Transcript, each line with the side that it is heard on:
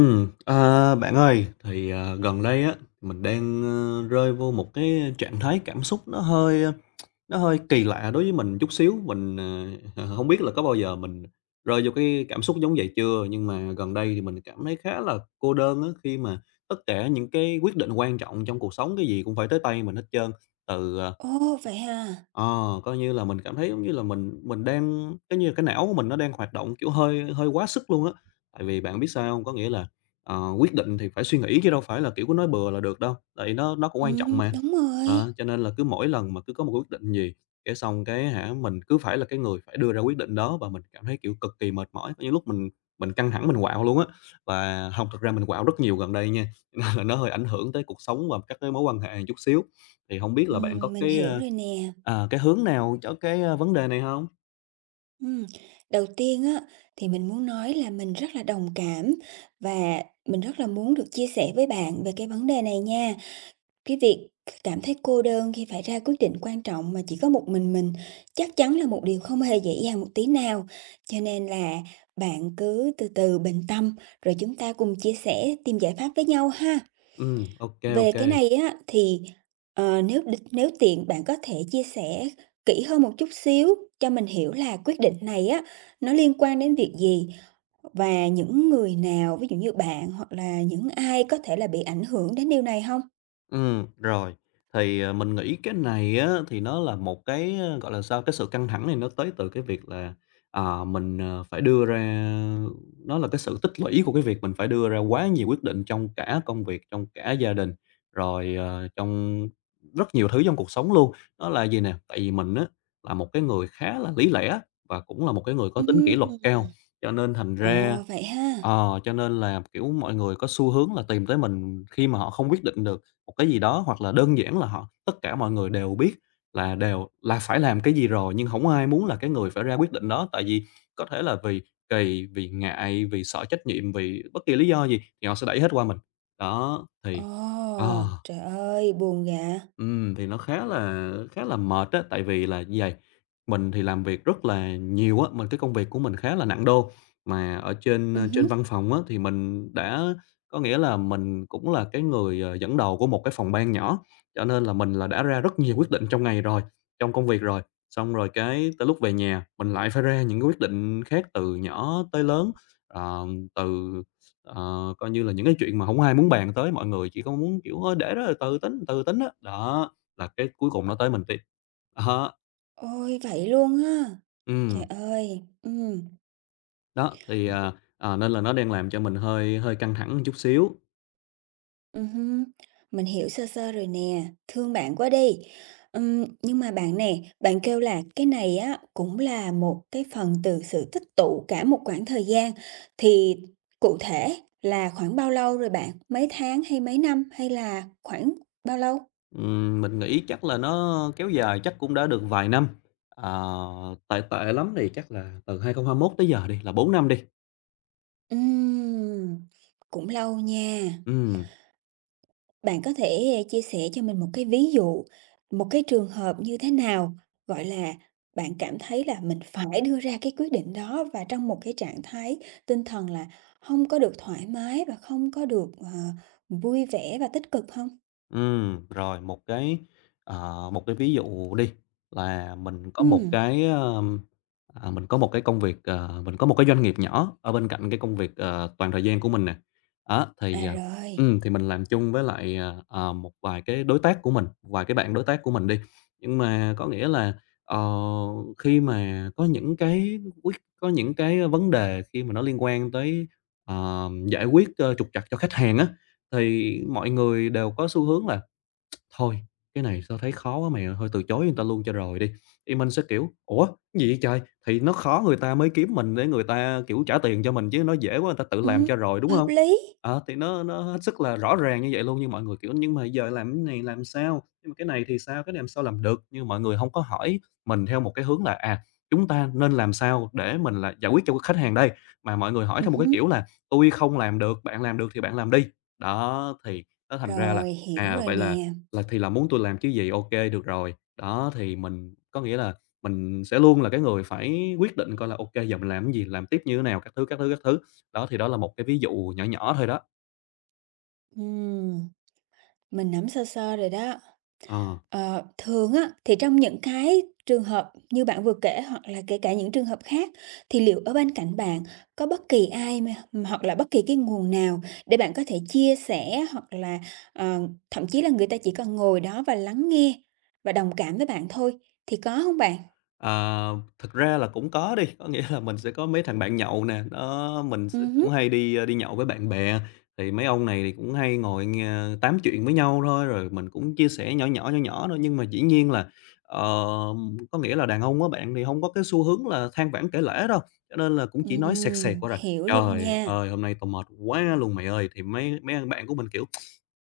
left: Bạn ơi, thì, gần đây á, mình đang, rơi vô một cái trạng thái cảm xúc nó hơi, nó hơi kỳ lạ đối với mình chút xíu. Mình, hông biết là có bao giờ mình rơi vô cái cảm xúc giống vậy chưa, nhưng mà gần đây thì mình cảm thấy khá là cô đơn á, khi mà tất cả những cái quyết định quan trọng trong cuộc sống, cái gì cũng phải tới tay mình hết trơn. Từ, à
right: Ồ, vậy hả?
left: Ờ, Coi như là mình cảm thấy giống như là mình đang cái như cái não của mình nó đang hoạt động, kiểu, hơi hơi quá sức luôn á. Tại vì bạn biết sao không? Có nghĩa là, quyết định thì phải suy nghĩ chứ đâu phải là, kiểu, cứ nói bừa là được đâu, tại vì nó cũng quan trọng mà.
right: Đúng
left: Đó,
right: rồi.
left: cho nên là cứ mỗi lần mà cứ có một quyết định gì, cái xong cái hả, mình cứ phải là cái người phải đưa ra quyết định đó và mình cảm thấy, kiểu, cực kỳ mệt mỏi. Có những lúc mình căng thẳng mình quạo luôn á, và không thực ra mình quạo rất nhiều gần đây nha, nên là nó hơi ảnh hưởng tới cuộc sống và các cái mối quan hệ chút xíu. Thì không biết là bạn có
right: Mình
left: cái,
right: hiểu rồi nè.
left: Cái hướng nào cho cái, vấn đề này không?
right: Ừm, Đầu tiên á, thì mình muốn nói là mình rất là đồng cảm và mình rất là muốn được chia sẻ với bạn về cái vấn đề này nha. Cái việc cảm thấy cô đơn khi phải ra quyết định quan trọng mà chỉ có một mình chắc chắn là một điều không hề dễ dàng một tí nào. Cho nên là bạn cứ từ từ bình tâm rồi chúng ta cùng chia sẻ tìm giải pháp với nhau ha.
left: Ok
right: Về
left: ok.
right: cái này á thì, nếu tiện bạn có thể chia sẻ kỹ hơn một chút xíu cho mình hiểu là quyết định này á, nó liên quan đến việc gì? Và những người nào, ví dụ như bạn hoặc là những ai có thể là bị ảnh hưởng đến điều này không?
left: Rồi. Thì, mình nghĩ cái này á, thì nó là một cái, gọi là sao, cái sự căng thẳng này nó tới từ cái việc là, mình, phải đưa ra nó là cái sự tích lũy của cái việc mình phải đưa ra quá nhiều quyết định trong cả công việc, trong cả gia đình, rồi, trong rất nhiều thứ trong cuộc sống luôn. Đó là gì nè? Tại vì mình á, là một cái người khá là lý lẽ và cũng là một cái người có tính kỷ luật cao,
right: Ừm,
left: cho nên thành ra
right: ồ, vậy ha.
left: ờ, cho nên là, kiểu, mọi người có xu hướng là tìm tới mình khi mà họ không quyết định được một cái gì đó, hoặc là đơn giản là họ tất cả mọi người đều biết là đều là phải làm cái gì rồi, nhưng không ai muốn là cái người phải ra quyết định đó. Tại vì có thể là vì kỳ, vì ngại, vì sợ trách nhiệm, vì bất kỳ lý do gì thì họ sẽ đẩy hết qua mình. Đó,
right: Ồ,
left: thì à
right: trời ơi, buồn vậy!
left: Thì nó khá là mệt á, tại vì là như vầy, mình thì làm việc rất là nhiều á, mình cái công việc của mình khá là nặng đô, mà ở trên, trên
right: Hứm.
left: văn phòng á thì mình đã có nghĩa là mình cũng là cái người, dẫn đầu của một cái phòng ban nhỏ, cho nên là mình là đã ra rất nhiều quyết định trong ngày rồi, trong công việc rồi. Xong rồi cái tới lúc về nhà mình lại phải ra những cái quyết định khác từ nhỏ tới lớn, ờ, từ Ờ, coi như là những cái chuyện mà không ai muốn bàn tới, mọi người chỉ có muốn, kiểu, "Thôi để đó rồi từ tính á." Đó, là cái cuối cùng nó tới mình tiếp. Đó,
right: Ôi, vậy luôn ha! Trời
left: ừm,
right: ơi.
left: đó, thì, nên là nó đang làm cho mình hơi hơi căng thẳng một chút xíu.
right: Ừm, mình hiểu sơ sơ rồi nè, thương bạn quá đi. Nhưng mà bạn nè, bạn kêu là cái này á cũng là một cái phần từ sự tích tụ cả một khoảng thời gian, thì cụ thể là khoảng bao lâu rồi bạn? Mấy tháng hay mấy năm hay là khoảng bao lâu?
left: Mình nghĩ chắc là nó kéo dài chắc cũng đã được vài năm, ờ, tệ tệ lắm thì chắc là từ 2021 tới giờ đi, là 4 năm đi.
right: Ừm, cũng lâu nha.
left: Ừm.
right: Bạn có thể, chia sẻ cho mình một cái ví dụ, một cái trường hợp như thế nào, gọi là, bạn cảm thấy là mình phải đưa ra cái quyết định đó và trong một cái trạng thái tinh thần là không có được thoải mái và không có được, vui vẻ và tích cực không?
left: Rồi một cái, một cái ví dụ đi, là mình có một
right: Ừm,
left: cái, mình có một cái công việc, mình có một cái doanh nghiệp nhỏ ở bên cạnh cái công việc, toàn thời gian của mình nè. Đó,
right: à,
left: thì,
right: rồi,
left: thì mình làm chung với lại, một vài cái đối tác của mình, một vài cái bạn đối tác của mình đi. Nhưng mà có nghĩa là, ờ, khi mà có những cái quyết có những cái vấn đề khi mà nó liên quan tới, giải quyết, trục trặc cho khách hàng á, thì mọi người đều có xu hướng là "Thôi, cái này tao thấy khó quá mày ơi, thôi từ chối người ta luôn cho rồi đi." Thì mình sẽ, kiểu, "Ủa, cái gì vậy trời?" Thì nó khó người ta mới kiếm mình để người ta, kiểu, trả tiền cho mình chứ nó dễ quá người ta tự làm
right: ừm,
left: cho rồi, đúng không?
right: hợp lý,
left: Ờ, thì nó hết sức là rõ ràng như vậy luôn, nhưng mọi người, kiểu, "Nhưng mà giờ làm cái này làm sao? Nhưng mà cái này thì sao? Cái này làm sao làm được?" Nhưng mọi người không có hỏi mình theo một cái hướng là, chúng ta nên làm sao để mình là giải quyết cho khách hàng đây, mà mọi người hỏi theo một cái
right: ừm,
left: kiểu là tôi không làm được, bạn làm được thì bạn làm đi." Đó, thì nó thành ra là,
right: rồi, hiểu rồi
left: vậy là
right: nè,
left: thì là muốn tôi làm chứ gì, ok được rồi. Đó, thì mình có nghĩa là mình sẽ luôn là cái người phải quyết định coi là ok giờ mình làm cái gì, làm tiếp như thế nào, các thứ, các thứ, các thứ. Đó, thì đó là một cái ví dụ nhỏ nhỏ thôi đó.
right: ừm. Mình nắm sơ sơ rồi đó.
left: Ờ.
right: Ờ, thường á, thì trong những cái trường hợp như bạn vừa kể hoặc là kể cả những trường hợp khác, thì liệu ở bên cạnh bạn có bất kỳ ai mà hoặc là bất kỳ cái nguồn nào để bạn có thể chia sẻ hoặc là, ờ, thậm chí là người ta chỉ cần ngồi đó và lắng nghe và đồng cảm với bạn thôi, thì có không bạn?
left: Ờ, thực ra là cũng có đi, có nghĩa là mình sẽ có mấy thằng bạn nhậu nè, đó, mình
right: Hứm.
left: cũng hay đi, đi nhậu với bạn bè, thì mấy ông này thì cũng hay ngồi nghe tám chuyện với nhau thôi, rồi mình cũng chia sẻ nhỏ nhỏ, nhỏ nhỏ thôi. Nhưng mà dĩ nhiên là, ờ, có nghĩa là đàn ông á bạn thì không có cái xu hướng là than vãn kể lể đâu, cho nên là cũng chỉ nói sẹt sẹt qua rồi:
right: Hiểu luôn
left: "Trời
right: nha.
left: ơi, hôm nay tao mệt quá luôn mày ơi!" Thì mấy mấy thằng bạn của mình, kiểu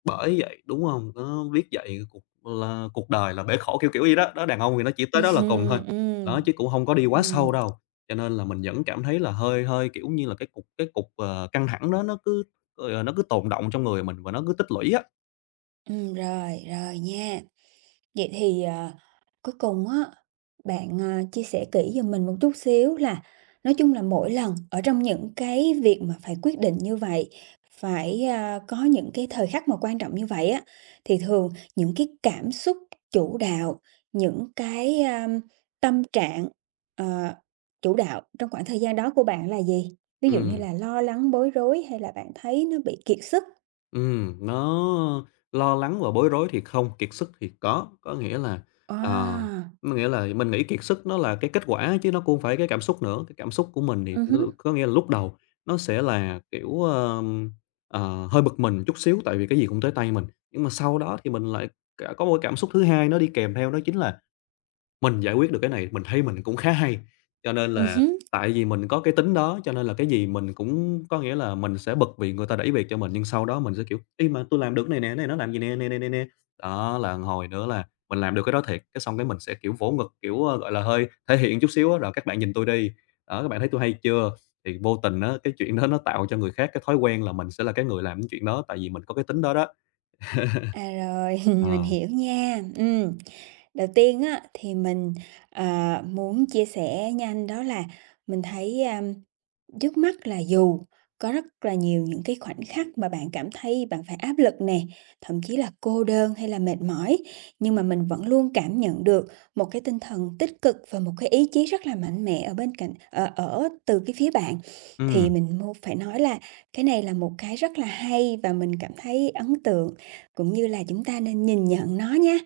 left: bởi vậy, đúng không? Nó biết vậy cuộc đời là bể khổ, kiểu, vậy đó. Đó, đàn ông thì nó chỉ tới đó là cùng thôi,
right: Ừm, ừm,
left: đó, chứ cũng không có đi quá sâu
right: ừm.
left: đâu. Cho nên là mình vẫn cảm thấy là hơi hơi, kiểu như là, cái cục, căng thẳng đó nó cứ, nó cứ tồn đọng trong người mình và nó cứ tích lũy á.
right: Rồi, rồi nha. Vậy thì, cuối cùng á, bạn, chia sẻ kỹ giùm mình một chút xíu là nói chung là mỗi lần ở trong những cái việc mà phải quyết định như vậy, phải, có những cái thời khắc mà quan trọng như vậy á, thì thường những cái cảm xúc chủ đạo, những cái, tâm trạng, ờ, chủ đạo trong khoảng thời gian đó của bạn là gì? Ví dụ như
left: Ừm.
right: là lo lắng, bối rối hay là bạn thấy nó bị kiệt sức?
left: Nó lo lắng và bối rối thì không, kiệt sức thì có. Ờ,
right: À,
left: có nghĩa là mình nghĩ kiệt sức nó là cái kết quả chứ nó cũng hông phải cái cảm xúc nữa. Cái cảm xúc của mình thì nó
right: hứm.
left: có nghĩa là lúc đầu nó sẽ là, kiểu, hơi bực mình chút xíu tại vì cái gì cũng tới tay mình, nhưng mà sau đó thì mình lại cả có một cái cảm xúc thứ hai nó đi kèm theo đó chính là mình giải quyết được cái này, mình thấy mình cũng khá hay, cho nên
right: Ừ,
left: là
right: hứm,
left: tại vì mình có cái tính đó, cho nên là cái gì mình cũng có nghĩa là mình sẽ bực vì người ta đẩy việc cho mình, nhưng sau đó mình sẽ, kiểu: "Ê, mà tôi làm được cái này nè, cái này nó làm gì nè, nè, nè, nè, nè." Đó, là hồi nữa là mình làm được cái đó thiệt, cái xong cái mình sẽ, kiểu, vỗ ngực, kiểu, gọi là, hơi thể hiện chút xíu á: "Rồi các bạn nhìn tôi đi, đó, các bạn thấy tôi hay chưa?" Thì vô tình á, cái chuyện đó nó tạo cho người khác cái thói quen là mình sẽ là cái người làm cái chuyện đó, tại vì mình có cái tính đó đó.
right: à, rồi, mình
left: Ờ,
right: hiểu nha. Đầu tiên á, thì mình, ờ, muốn chia sẻ nhanh đó là mình thấy, trước mắt là dù có rất là nhiều những cái khoảnh khắc mà bạn cảm thấy bạn phải áp lực nè, thậm chí là cô đơn hay là mệt mỏi, nhưng mà mình vẫn luôn cảm nhận được một cái tinh thần tích cực và một cái ý chí rất là mạnh mẽ ở bên cạnh ở từ cái phía bạn. Thì
left: ừm,
right: mình phải nói là cái này là một cái rất là hay và mình cảm thấy ấn tượng cũng như là chúng ta nên nhìn nhận nó nha.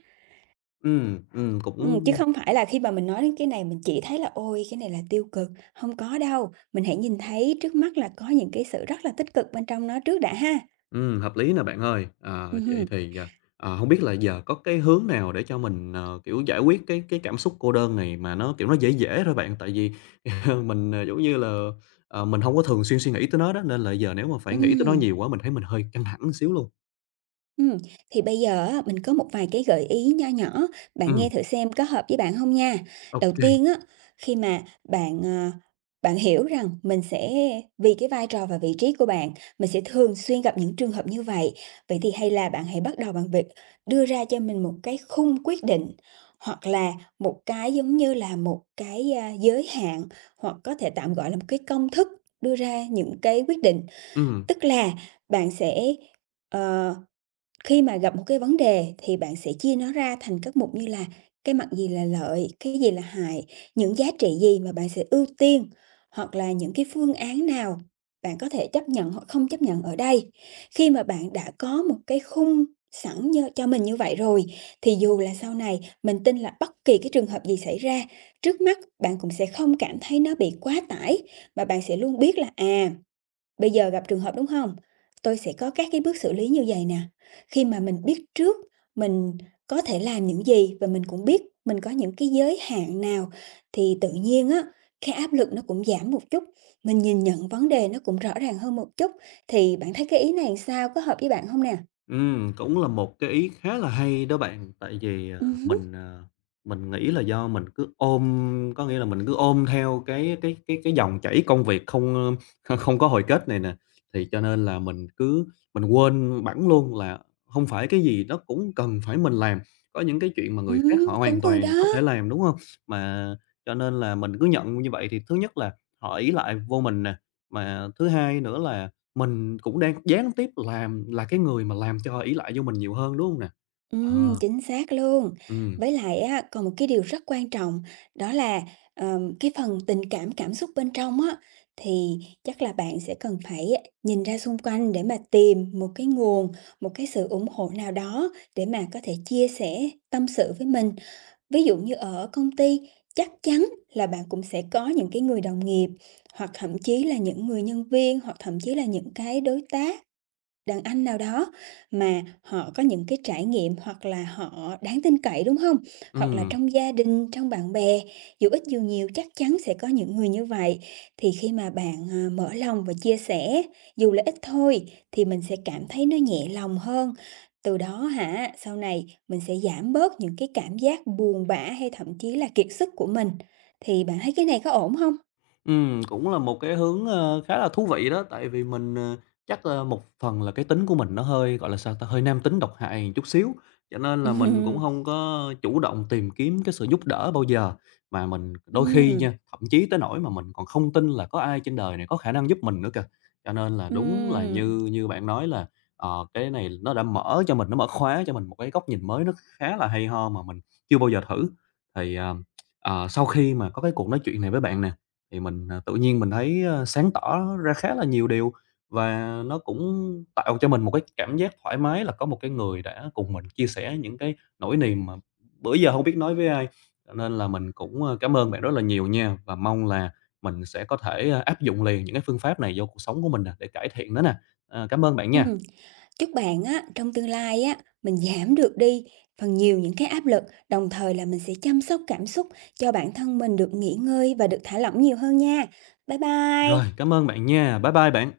left: cũng
right: Chứ không phải là khi mà mình nói đến cái này mình chỉ thấy là "Ôi, cái này là tiêu cực", không có đâu, mình hãy nhìn thấy trước mắt là có những cái sự rất là tích cực bên trong nó trước đã ha.
left: Hợp lý nè bạn ơi. Ờ, vậy
right: Hưm.
left: thì, hông biết là giờ có cái hướng nào để cho mình, kiểu, giải quyết cái cảm xúc cô đơn này mà nó, kiểu, nó dễ dễ thôi bạn? Tại vì mình, giống như là, mình không có thường xuyên suy nghĩ tới nó đó, nên là giờ nếu mà phải nghĩ tới nó nhiều quá mình thấy mình hơi căng thẳng một xíu luôn.
right: Ừm, thì bây giờ á, mình có một vài cái gợi ý nho nhỏ, bạn
left: Ừm,
right: nghe thử xem có hợp với bạn không nha.
left: ô
right: Đầu
left: kê.
right: tiên á, khi mà bạn, bạn hiểu rằng mình sẽ vì cái vai trò và vị trí của bạn, mình sẽ thường xuyên gặp những trường hợp như vậy, vậy thì hay là bạn hãy bắt đầu bằng việc đưa ra cho mình một cái khung quyết định, hoặc là một cái giống như là một cái, giới hạn, hoặc có thể tạm gọi là một cái công thức đưa ra những cái quyết định. Tức là bạn sẽ, ờ khi mà gặp một cái vấn đề thì bạn sẽ chia nó ra thành các mục như là cái mặt gì là lợi, cái gì là hại, những giá trị gì mà bạn sẽ ưu tiên, hoặc là những cái phương án nào bạn có thể chấp nhận hoặc không chấp nhận ở đây. Khi mà bạn đã có một cái khung sẵn cho mình như vậy rồi, thì dù là sau này mình tin là bất kỳ cái trường hợp gì xảy ra, trước mắt bạn cũng sẽ không cảm thấy nó bị quá tải, mà bạn sẽ luôn biết là à, bây giờ gặp trường hợp, đúng không? Tôi sẽ có các cái bước xử lý như vậy nè, khi mà mình biết trước mình có thể làm những gì và mình cũng biết mình có những cái giới hạn nào thì tự nhiên á, cái áp lực nó cũng giảm một chút, mình nhìn nhận vấn đề nó cũng rõ ràng hơn một chút. Thì bạn thấy cái ý này sao, có hợp với bạn không nè?
left: Cũng là một cái ý khá là hay đó bạn, tại vì,
right: Hứm,
left: mình, mình nghĩ là do mình cứ ôm có nghĩa là mình cứ ôm theo cái dòng chảy công việc không, không có hồi kết này nè, thì cho nên là mình quên bẵng luôn là không phải cái gì nó cũng cần phải mình làm, có những cái chuyện mà người khác họ
right: đúng
left: hoàn
right: rồi đó.
left: toàn có thể làm, đúng không? Mà cho nên là mình cứ nhận như vậy thì thứ nhất là họ ỷ lại vô mình nè, mà thứ hai nữa là mình cũng đang gián tiếp làm là cái người mà làm cho ỷ lại vô mình nhiều hơn, đúng hông nè? Ờ,
right: Chính xác luôn.
left: ừm,
right: Với lại á, còn một cái điều rất quan trọng đó là, cái phần tình cảm, cảm xúc bên trong á, thì chắc là bạn sẽ cần phải nhìn ra xung quanh để mà tìm một cái nguồn, một cái sự ủng hộ nào đó để mà có thể chia sẻ tâm sự với mình. Ví dụ như ở công ty, chắc chắn là bạn cũng sẽ có những cái người đồng nghiệp, hoặc thậm chí là những người nhân viên, hoặc thậm chí là những cái đối tác đàn anh nào đó mà họ có những cái trải nghiệm hoặc là họ đáng tin cậy, đúng không? Hoặc là
left: ừm.
right: trong gia đình, trong bạn bè, dù ít dù nhiều chắc chắn sẽ có những người như vậy. Thì khi mà bạn, mở lòng và chia sẻ, dù là ít thôi, thì mình sẽ cảm thấy nó nhẹ lòng hơn. Từ đó hả, sau này mình sẽ giảm bớt những cái cảm giác buồn bã hay thậm chí là kiệt sức của mình. Thì bạn thấy cái này có ổn không?
left: Cũng là một cái hướng, khá là thú vị đó, tại vì mình, chắc là một phần là cái tính của mình nó hơi, gọi là, sao ta, hơi nam tính độc hại một chút xíu, cho nên là mình cũng không có chủ động tìm kiếm cái sự giúp đỡ bao giờ. Mà mình đôi khi
right: Ừm,
left: nha, thậm chí tới nỗi mà mình còn không tin là có ai trên đời này có khả năng giúp mình nữa kìa. Cho nên là đúng là
right: ừm.
left: như như bạn nói là, cái này nó đã mở cho mình, nó mở khóa cho mình một cái góc nhìn mới nó khá là hay ho mà mình chưa bao giờ thử. Thì, sau khi mà có cái cuộc nói chuyện này với bạn nè, thì mình, tự nhiên mình thấy, sáng tỏ ra khá là nhiều điều và nó cũng tạo cho mình một cái cảm giác thoải mái là có một cái người đã cùng mình chia sẻ những cái nỗi niềm mà bữa giờ không biết nói với ai. Cho nên là mình cũng, cảm ơn bạn rất là nhiều nha, và mong là mình sẽ có thể, áp dụng liền những cái phương pháp này vô cuộc sống của mình nè, để cải thiện nó nè. Ờ, cảm ơn bạn nha.
right: Ừm. Chúc bạn á, trong tương lai á, mình giảm được đi phần nhiều những cái áp lực, đồng thời là mình sẽ chăm sóc cảm xúc cho bản thân mình được nghỉ ngơi và được thả lỏng nhiều hơn nha. Bye
left: Rồi,
right: bye!
left: cảm ơn bạn nha. Bye bye bạn.